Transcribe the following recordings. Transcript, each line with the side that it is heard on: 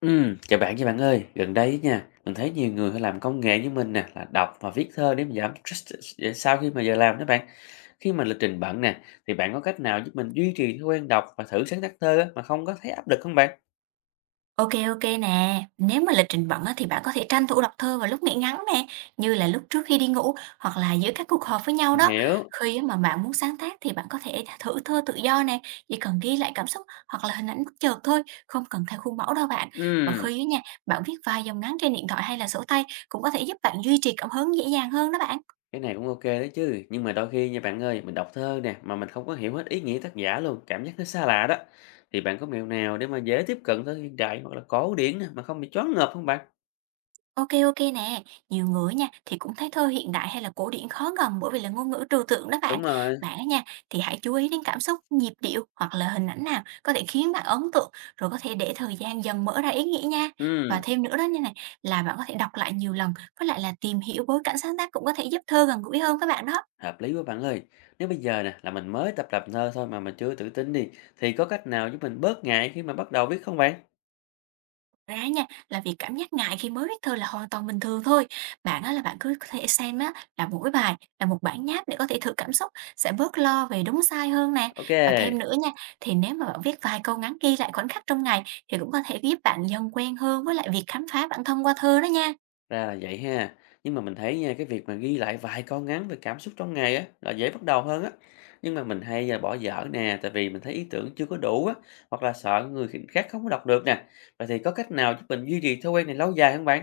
left: Chào bạn nha bạn ơi. Gần đây á nha, mình thấy nhiều người họ làm công nghệ như mình nè, là đọc và viết thơ để mà giảm stress để sau khi mà giờ làm đó bạn. Khi mà lịch trình bận nè, thì bạn có cách nào giúp mình duy trì thói quen đọc và thử sáng tác thơ á, mà không có thấy áp lực không bạn?
right: OK OK nè. Nếu mà lịch trình bận á, thì bạn có thể tranh thủ đọc thơ vào lúc nghỉ ngắn nè, như là lúc trước khi đi ngủ hoặc là giữa các cuộc họp với nhau
left: Mình
right: đó.
left: hiểu.
right: Khi á mà bạn muốn sáng tác thì bạn có thể thử thơ tự do nè, chỉ cần ghi lại cảm xúc hoặc là hình ảnh bất chợt thôi, không cần theo khuôn mẫu đâu bạn. Và
left: Ừ.
right: khi á nha, bạn viết vài dòng ngắn trên điện thoại hay là sổ tay cũng có thể giúp bạn duy trì cảm hứng dễ dàng hơn đó bạn.
left: Cái này cũng ok đấy chứ. Nhưng mà đôi khi nha bạn ơi, mình đọc thơ nè, mà mình không có hiểu hết ý nghĩa tác giả luôn, cảm giác nó xa lạ đó. Thì bạn có mẹo nào để mà dễ tiếp cận thơ hiện đại hoặc là cổ điển nè, mà không bị choáng ngợp không bạn?
right: OK OK nè. Nhiều người nha, thì cũng thấy thơ hiện đại hay là cổ điển khó gần bởi vì là ngôn ngữ trừu tượng đó bạn.
left: Đúng rồi.
right: Bạn á nha, thì hãy chú ý đến cảm xúc, nhịp điệu hoặc là hình ảnh nào có thể khiến bạn ấn tượng, rồi có thể để thời gian dần mở ra ý nghĩa nha. Và
left: Ừ.
right: thêm nữa đó như này, là bạn có thể đọc lại nhiều lần, với lại là tìm hiểu bối cảnh sáng tác cũng có thể giúp thơ gần gũi hơn các bạn đó.
left: Hợp lý quá bạn ơi. Nếu bây giờ nè là mình mới tập làm thơ thôi mà mình chưa tự tin đi thì có cách nào giúp mình bớt ngại khi mà bắt đầu viết không bạn?
right: Thật ra nha, là việc cảm giác ngại khi mới viết thơ là hoàn toàn bình thường thôi. Bạn á là bạn cứ có thể xem á là mỗi bài là một bản nháp để có thể thử cảm xúc, sẽ bớt lo về đúng sai hơn nè.
left: Ok,
right: Và thêm nữa nha, thì nếu mà bạn viết vài câu ngắn ghi lại khoảnh khắc trong ngày thì cũng có thể giúp bạn dần quen hơn với lại việc khám phá bản thân qua thơ đó nha.
left: ra là vậy ha. Nhưng mà mình thấy nha cái việc mà ghi lại vài câu ngắn về cảm xúc trong ngày á là dễ bắt đầu hơn á. Nhưng mà mình hay là bỏ dở nè tại vì mình thấy ý tưởng chưa có đủ á hoặc là sợ người khác không có đọc được nè. Vậy thì có cách nào giúp mình duy trì thói quen này lâu dài không bạn?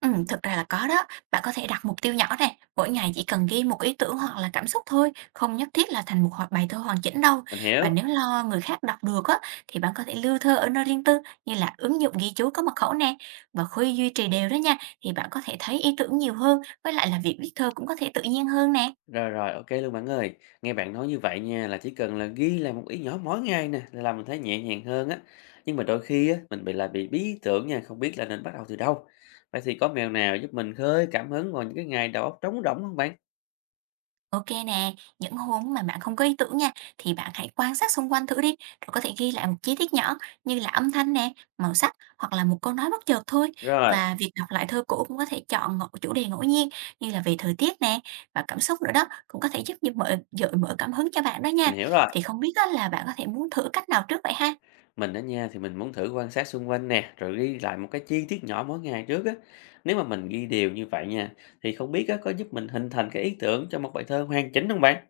right: Thực ra là có đó. Bạn có thể đặt mục tiêu nhỏ này mỗi ngày chỉ cần ghi một ý tưởng hoặc là cảm xúc thôi, không nhất thiết là thành một hoặc bài thơ hoàn chỉnh đâu.
left: Mình
right: Và
left: hiểu.
right: nếu lo người khác đọc được á, thì bạn có thể lưu thơ ở nơi riêng tư như là ứng dụng ghi chú có mật khẩu nè. Và khi duy trì đều đó nha, thì bạn có thể thấy ý tưởng nhiều hơn, với lại là việc viết thơ cũng có thể tự nhiên hơn nè.
left: Rồi, rồi, ok luôn bạn ơi. Nghe bạn nói như vậy nha, là chỉ cần là ghi lại một ý nhỏ mỗi ngày nè, là làm mình thấy nhẹ nhàng hơn á. Nhưng mà đôi khi á, mình bị bí ý tưởng nha, không biết là nên bắt đầu từ đâu. Vậy thì có mèo nào giúp mình khơi cảm hứng vào những cái ngày đầu óc trống rỗng không bạn?
right: OK nè, những hôm mà bạn không có ý tưởng nha, thì bạn hãy quan sát xung quanh thử đi, rồi có thể ghi lại một chi tiết nhỏ như là âm thanh nè, màu sắc hoặc là một câu nói bất chợt thôi.
left: Rồi,
right: Và việc đọc lại thơ cũ cũng có thể chọn chủ đề ngẫu nhiên như là về thời tiết nè và cảm xúc nữa đó, cũng có thể giúp như gợi mở cảm hứng cho bạn đó
left: mình
right: nha.
left: hiểu rồi.
right: Thì không biết á là bạn có thể muốn thử cách nào trước vậy ha?
left: Mình á nha, thì mình muốn thử quan sát xung quanh nè, rồi ghi lại một cái chi tiết nhỏ mỗi ngày trước á. Nếu mà mình ghi đều như vậy nha, thì không biết á, có giúp mình hình thành cái ý tưởng cho một bài thơ hoàn chỉnh không bạn?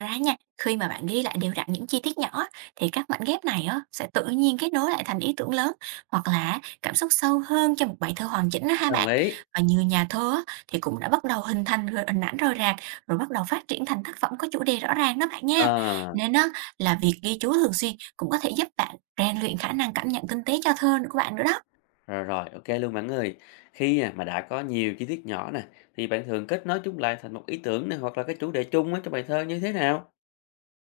right: Thật ra nha, khi mà bạn ghi lại đều đặn những chi tiết nhỏ á, thì các mảnh ghép này á, sẽ tự nhiên kết nối lại thành ý tưởng lớn hoặc là cảm xúc sâu hơn cho một bài thơ hoàn chỉnh đó ha
left: Đồng
right: bạn.
left: ý.
right: Và nhiều nhà thơ á, thì cũng đã bắt đầu hình thành rồi hình ảnh rời rạc rồi bắt đầu phát triển thành tác phẩm có chủ đề rõ ràng đó bạn nha.
left: Ờ.
right: Nên đó là việc ghi chú thường xuyên cũng có thể giúp bạn rèn luyện khả năng cảm nhận tinh tế cho thơ của bạn nữa đó.
left: Rồi, rồi, ô luôn bạn ơi. Khi, à, mà đã có nhiều chi tiết nhỏ nè, thì bạn thường kết nối chúng lại thành một ý tưởng này hoặc là cái chủ đề chung á trong bài thơ như thế nào?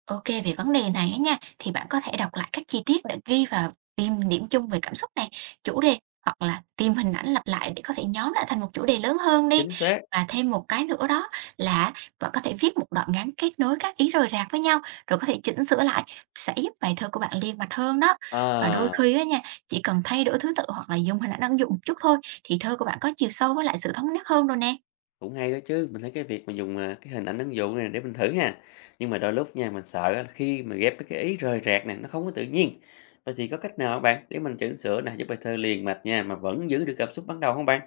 right: OK về vấn đề này á nha, thì bạn có thể đọc lại các chi tiết để ghi vào tìm điểm chung về cảm xúc này, chủ đề hoặc là tìm hình ảnh lặp lại để có thể nhóm lại thành một chủ đề lớn hơn đi.
left: Chính xác.
right: Và thêm một cái nữa đó là bạn có thể viết một đoạn ngắn kết nối các ý rời rạc với nhau, rồi có thể chỉnh sửa lại, sẽ giúp bài thơ của bạn liền mạch hơn đó. Và đôi
left: Ờ,
right: khi á nha, chỉ cần thay đổi thứ tự hoặc là dùng hình ảnh ứng dụng một chút thôi, thì thơ của bạn có chiều sâu với lại sự thống nhất hơn rồi nè.
left: cũng hay đó chứ, mình thấy cái việc mà dùng, à, cái hình ảnh ứng dụng này để mình thử ha. Nhưng mà đôi lúc nha, mình sợ á khi mà ghép mấy cái ý rời rạc này nó không có tự nhiên. Vậy thì có cách nào hả bạn để mình chỉnh sửa nè, giúp bài thơ liền mạch nha, mà vẫn giữ được cảm xúc ban đầu không bạn?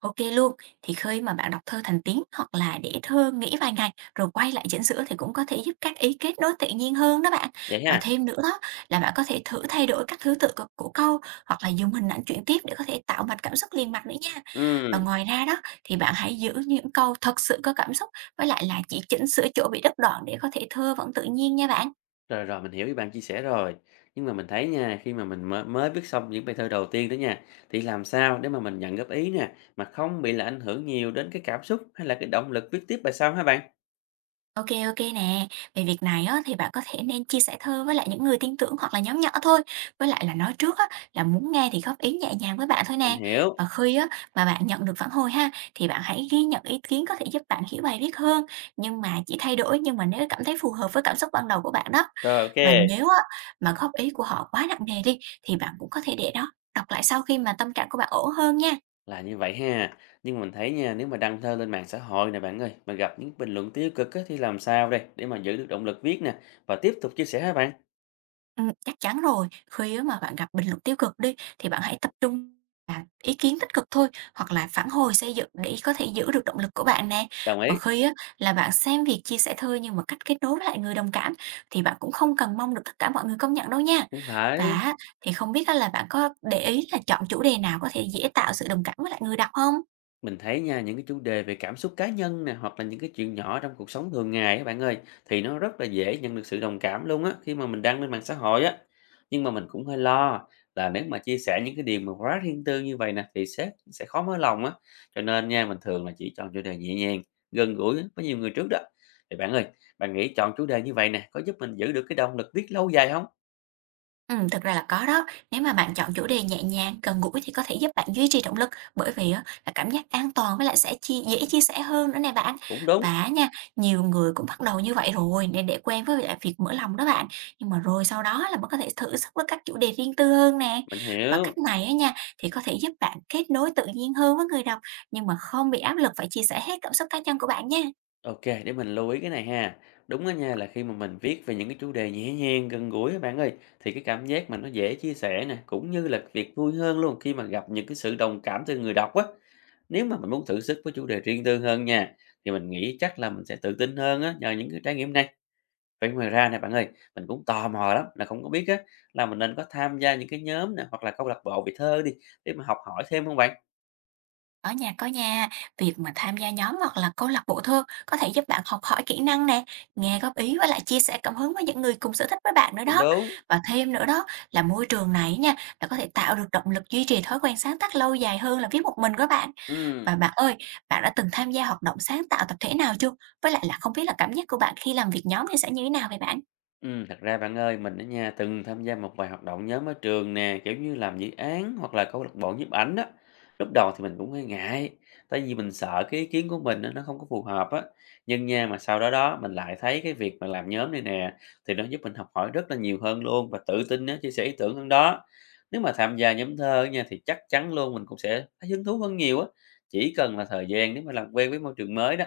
right: OK luôn. Thì khi mà bạn đọc thơ thành tiếng hoặc là để thơ nghỉ vài ngày rồi quay lại chỉnh sửa thì cũng có thể giúp các ý kết nối tự nhiên hơn đó bạn.
left: Vậy
right: Và
left: ha?
right: thêm nữa đó là bạn có thể thử thay đổi các thứ tự của câu hoặc là dùng hình ảnh chuyển tiếp để có thể tạo mạch cảm xúc liền mạch nữa nha. Và
left: Ừm.
right: ngoài ra đó thì bạn hãy giữ những câu thật sự có cảm xúc, với lại là chỉ chỉnh sửa chỗ bị đứt đoạn để có thể thơ vẫn tự nhiên nha bạn.
left: Rồi, rồi, mình hiểu ý bạn chia sẻ rồi. Nhưng mà mình thấy nha, khi mà mình mới mới viết xong những bài thơ đầu tiên đó nha, thì làm sao để mà mình nhận góp ý nè, mà không bị là ảnh hưởng nhiều đến cái cảm xúc hay là cái động lực viết tiếp bài sau hả bạn?
right: OK OK nè. Về việc này á, thì bạn có thể nên chia sẻ thơ với lại những người tin tưởng hoặc là nhóm nhỏ thôi, với lại là nói trước á, là muốn nghe thì góp ý nhẹ nhàng với bạn thôi
left: Mình
right: nè.
left: hiểu.
right: Và khi á, mà bạn nhận được phản hồi ha, thì bạn hãy ghi nhận ý kiến có thể giúp bạn hiểu bài viết hơn, nhưng mà chỉ thay đổi nhưng mà nếu cảm thấy phù hợp với cảm xúc ban đầu của bạn đó.
left: Rồi, OK,
right: Và nếu á, mà góp ý của họ quá nặng nề đi, thì bạn cũng có thể để đó, đọc lại sau khi mà tâm trạng của bạn ổn hơn nha.
left: là như vậy ha. Nhưng mà mình thấy nha, nếu mà đăng thơ lên mạng xã hội nè bạn ơi, mà gặp những bình luận tiêu cực á, thì làm sao đây để mà giữ được động lực viết nè và tiếp tục chia sẻ hả bạn?
right: Chắc chắn rồi. Khi á mà bạn gặp bình luận tiêu cực đi, thì bạn hãy tập trung vào ý kiến tích cực thôi, hoặc là phản hồi xây dựng để có thể giữ được động lực của bạn nè.
left: Đồng
right: Và
left: ý.
right: khi á là bạn xem việc chia sẻ thôi nhưng mà cách kết nối với lại người đồng cảm, thì bạn cũng không cần mong được tất cả mọi người công nhận đâu nha.
left: Cũng
right: Và
left: phải.
right: á thì không biết á là bạn có để ý là chọn chủ đề nào có thể dễ tạo sự đồng cảm với lại người đọc không?
left: Mình thấy nha, những cái chủ đề về cảm xúc cá nhân nè, hoặc là những cái chuyện nhỏ trong cuộc sống thường ngày các bạn ơi, thì nó rất là dễ nhận được sự đồng cảm luôn á, khi mà mình đăng lên mạng xã hội á. Nhưng mà mình cũng hơi lo là nếu mà chia sẻ những cái điều mà quá riêng tư như vậy nè, thì sếp sẽ khó mở lòng á. Cho nên nha, mình thường là chỉ chọn chủ đề nhẹ nhàng, gần gũi á, với nhiều người trước đó. Thì bạn ơi, bạn nghĩ chọn chủ đề như vậy nè, có giúp mình giữ được cái động lực viết lâu dài không?
right: Thực ra là có đó. Nếu mà bạn chọn chủ đề nhẹ nhàng, gần gũi thì có thể giúp bạn duy trì động lực, bởi vì á là cảm giác an toàn với lại sẽ dễ chia sẻ hơn nữa nè bạn.
left: Cũng đúng,
right: Và nha, nhiều người cũng bắt đầu như vậy rồi nên để quen với lại việc mở lòng đó bạn, nhưng mà rồi sau đó là bạn có thể thử sức với các chủ đề riêng tư hơn nè.
left: mình
right: Và
left: hiểu.
right: cách này á nha, thì có thể giúp bạn kết nối tự nhiên hơn với người đọc, nhưng mà không bị áp lực phải chia sẻ hết cảm xúc cá nhân của bạn nha.
left: OK, để mình lưu ý cái này ha. Đúng á nha, là khi mà mình viết về những cái chủ đề nhẹ nhàng, gần gũi á bạn ơi, thì cái cảm giác mà nó dễ chia sẻ nè, cũng như là việc vui hơn luôn khi mà gặp những cái sự đồng cảm từ người đọc á. Nếu mà mình muốn thử sức với chủ đề riêng tư hơn nha, thì mình nghĩ chắc là mình sẽ tự tin hơn á, nhờ những cái trải nghiệm này. Vậy ngoài ra nè bạn ơi, mình cũng tò mò lắm, là không có biết á, là mình nên có tham gia những cái nhóm nè, hoặc là câu lạc bộ về thơ đi, để mà học hỏi thêm không bạn?
right: Ở nhà có nha. Việc mà tham gia nhóm hoặc là câu lạc bộ thơ có thể giúp bạn học hỏi kỹ năng nè, nghe góp ý và lại chia sẻ cảm hứng với những người cùng sở thích với bạn nữa
left: Cũng
right: đó.
left: đúng.
right: Và thêm nữa đó là môi trường này nha, là có thể tạo được động lực duy trì thói quen sáng tác lâu dài hơn là viết một mình của bạn.
left: Ừm.
right: Và bạn ơi, bạn đã từng tham gia hoạt động sáng tạo tập thể nào chưa? Với lại là không biết là cảm giác của bạn khi làm việc nhóm thì sẽ như thế nào vậy bạn?
left: Thật ra bạn ơi, mình á nha, từng tham gia một vài hoạt động nhóm ở trường nè, kiểu như làm dự án hoặc là câu lạc bộ nhiếp ảnh á. Lúc đầu thì mình cũng hơi ngại, tại vì mình sợ cái ý kiến của mình á, nó không có phù hợp á. Nhưng nha, mà sau đó đó mình lại thấy cái việc mà làm nhóm này nè, thì nó giúp mình học hỏi rất là nhiều hơn luôn và tự tin á, chia sẻ ý tưởng hơn đó. Nếu mà tham gia nhóm thơ nha, thì chắc chắn luôn mình cũng sẽ thấy hứng thú hơn nhiều á. Chỉ cần là thời gian nếu mà làm quen với môi trường mới đó.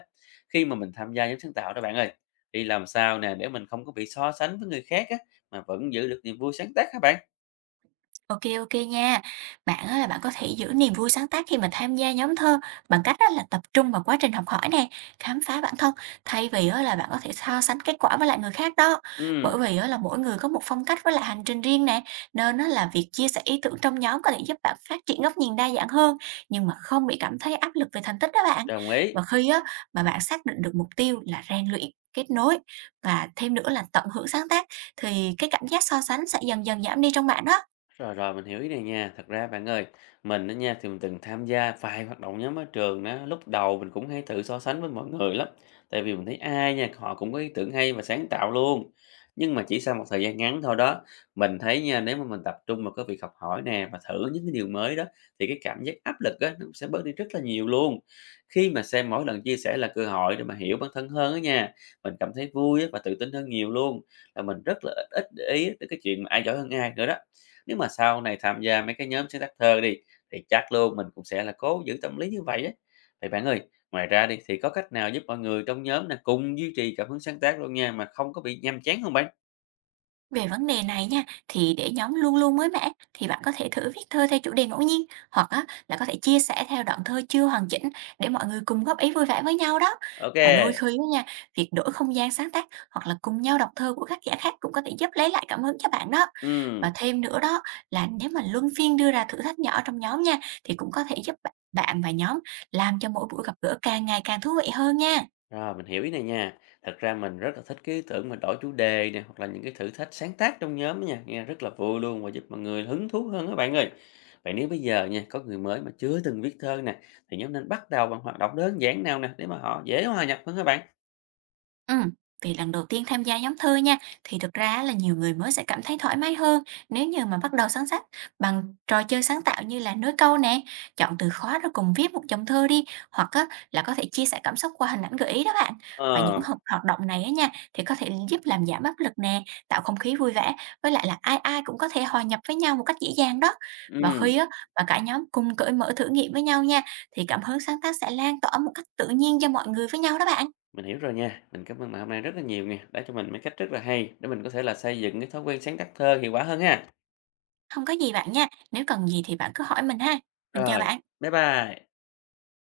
left: Khi mà mình tham gia nhóm sáng tạo đó bạn ơi thì làm sao nè để mình không có bị so sánh với người khác á, mà vẫn giữ được niềm vui sáng tác các bạn?
right: OK OK nha. Bạn á là bạn có thể giữ niềm vui sáng tác khi mà tham gia nhóm thơ bằng cách á là tập trung vào quá trình học hỏi nè, khám phá bản thân, thay vì á là bạn có thể so sánh kết quả với lại người khác đó.
left: Ừm,
right: Bởi vì á là mỗi người có một phong cách với lại hành trình riêng nè, nên á là việc chia sẻ ý tưởng trong nhóm có thể giúp bạn phát triển góc nhìn đa dạng hơn, nhưng mà không bị cảm thấy áp lực về thành tích đó bạn.
left: đồng ý.
right: Và khi á mà bạn xác định được mục tiêu là rèn luyện, kết nối và thêm nữa là tận hưởng sáng tác thì cái cảm giác so sánh sẽ dần dần giảm đi trong bạn đó.
left: Rồi, rồi, mình hiểu ý này nha. Thật ra bạn ơi, mình đó nha, thì mình từng tham gia vài hoạt động nhóm ở trường đó lúc đầu mình cũng hay tự so sánh với mọi người lắm. Tại vì mình thấy ai nha, họ cũng có ý tưởng hay và sáng tạo luôn. Nhưng mà chỉ sau một thời gian ngắn thôi đó, mình thấy nha, nếu mà mình tập trung vào cái việc học hỏi nè và thử những cái điều mới đó, thì cái cảm giác áp lực á, nó cũng sẽ bớt đi rất là nhiều luôn. Khi mà xem mỗi lần chia sẻ là cơ hội để mà hiểu bản thân hơn á nha, mình cảm thấy vui á và tự tin hơn nhiều luôn. Là mình rất là ít ít để ý tới cái chuyện mà ai giỏi hơn ai nữa đó nếu mà sau này tham gia mấy cái nhóm sáng tác thơ đi, thì chắc luôn mình cũng sẽ là cố giữ tâm lý như vậy á. Vậy bạn ơi, ngoài ra đi thì có cách nào giúp mọi người trong nhóm nè, cùng duy trì cảm hứng sáng tác luôn nha, mà không có bị nhàm chán không bạn?
right: Về vấn đề này nha, thì để nhóm luôn luôn mới mẻ thì bạn có thể thử viết thơ theo chủ đề ngẫu nhiên hoặc á, là có thể chia sẻ theo đoạn thơ chưa hoàn chỉnh để mọi người cùng góp ý vui vẻ với nhau đó.
left: Ok,
right: Và
left: kê,
right: đôi khi á nha, việc đổi không gian sáng tác hoặc là cùng nhau đọc thơ của các giả khác cũng có thể giúp lấy lại cảm hứng cho bạn đó. Và thêm nữa đó là nếu mà luân phiên đưa ra thử thách nhỏ trong nhóm nha thì cũng có thể giúp bạn bạn và nhóm làm cho mỗi buổi gặp gỡ càng ngày càng thú vị hơn nha.
left: rồi mình hiểu ý này nha. Thật ra mình rất là thích cái ý tưởng mà đổi chủ đề nè, hoặc là những cái thử thách sáng tác trong nhóm á nha, nghe rất là vui luôn và giúp mọi người hứng thú hơn á bạn ơi. Vậy nếu bây giờ nha, có người mới mà chưa từng viết thơ nè, thì nhóm nên bắt đầu bằng hoạt động đơn giản nào nè, để mà họ dễ hòa nhập hơn các bạn?
right: Ừm, vì lần đầu tiên tham gia nhóm thơ nha, thì thực ra là nhiều người mới sẽ cảm thấy thoải mái hơn nếu như mà bắt đầu sáng tác bằng trò chơi sáng tạo như là nối câu nè, chọn từ khó rồi cùng viết một dòng thơ đi, hoặc á, là có thể chia sẻ cảm xúc qua hình ảnh gợi ý đó bạn. Và những
left: Ờ.
right: hoạt hoạt động này á nha, thì có thể giúp làm giảm áp lực nè, tạo không khí vui vẻ, với lại là ai ai cũng có thể hòa nhập với nhau một cách dễ dàng đó. Và
left: Ừm,
right: khi á, mà cả nhóm cùng cởi mở thử nghiệm với nhau nha, thì cảm hứng sáng tác sẽ lan tỏa một cách tự nhiên cho mọi người với nhau đó bạn.
left: mình hiểu rồi nha. Mình cảm ơn bạn hôm nay rất là nhiều nè, đã cho mình mấy cách rất là hay để mình có thể là xây dựng cái thói quen sáng tác thơ hiệu quả hơn ha.
right: Không có gì bạn nha, nếu cần gì thì bạn cứ hỏi mình ha. Mình chào
left: Rồi,
right: bạn.
left: bye bye.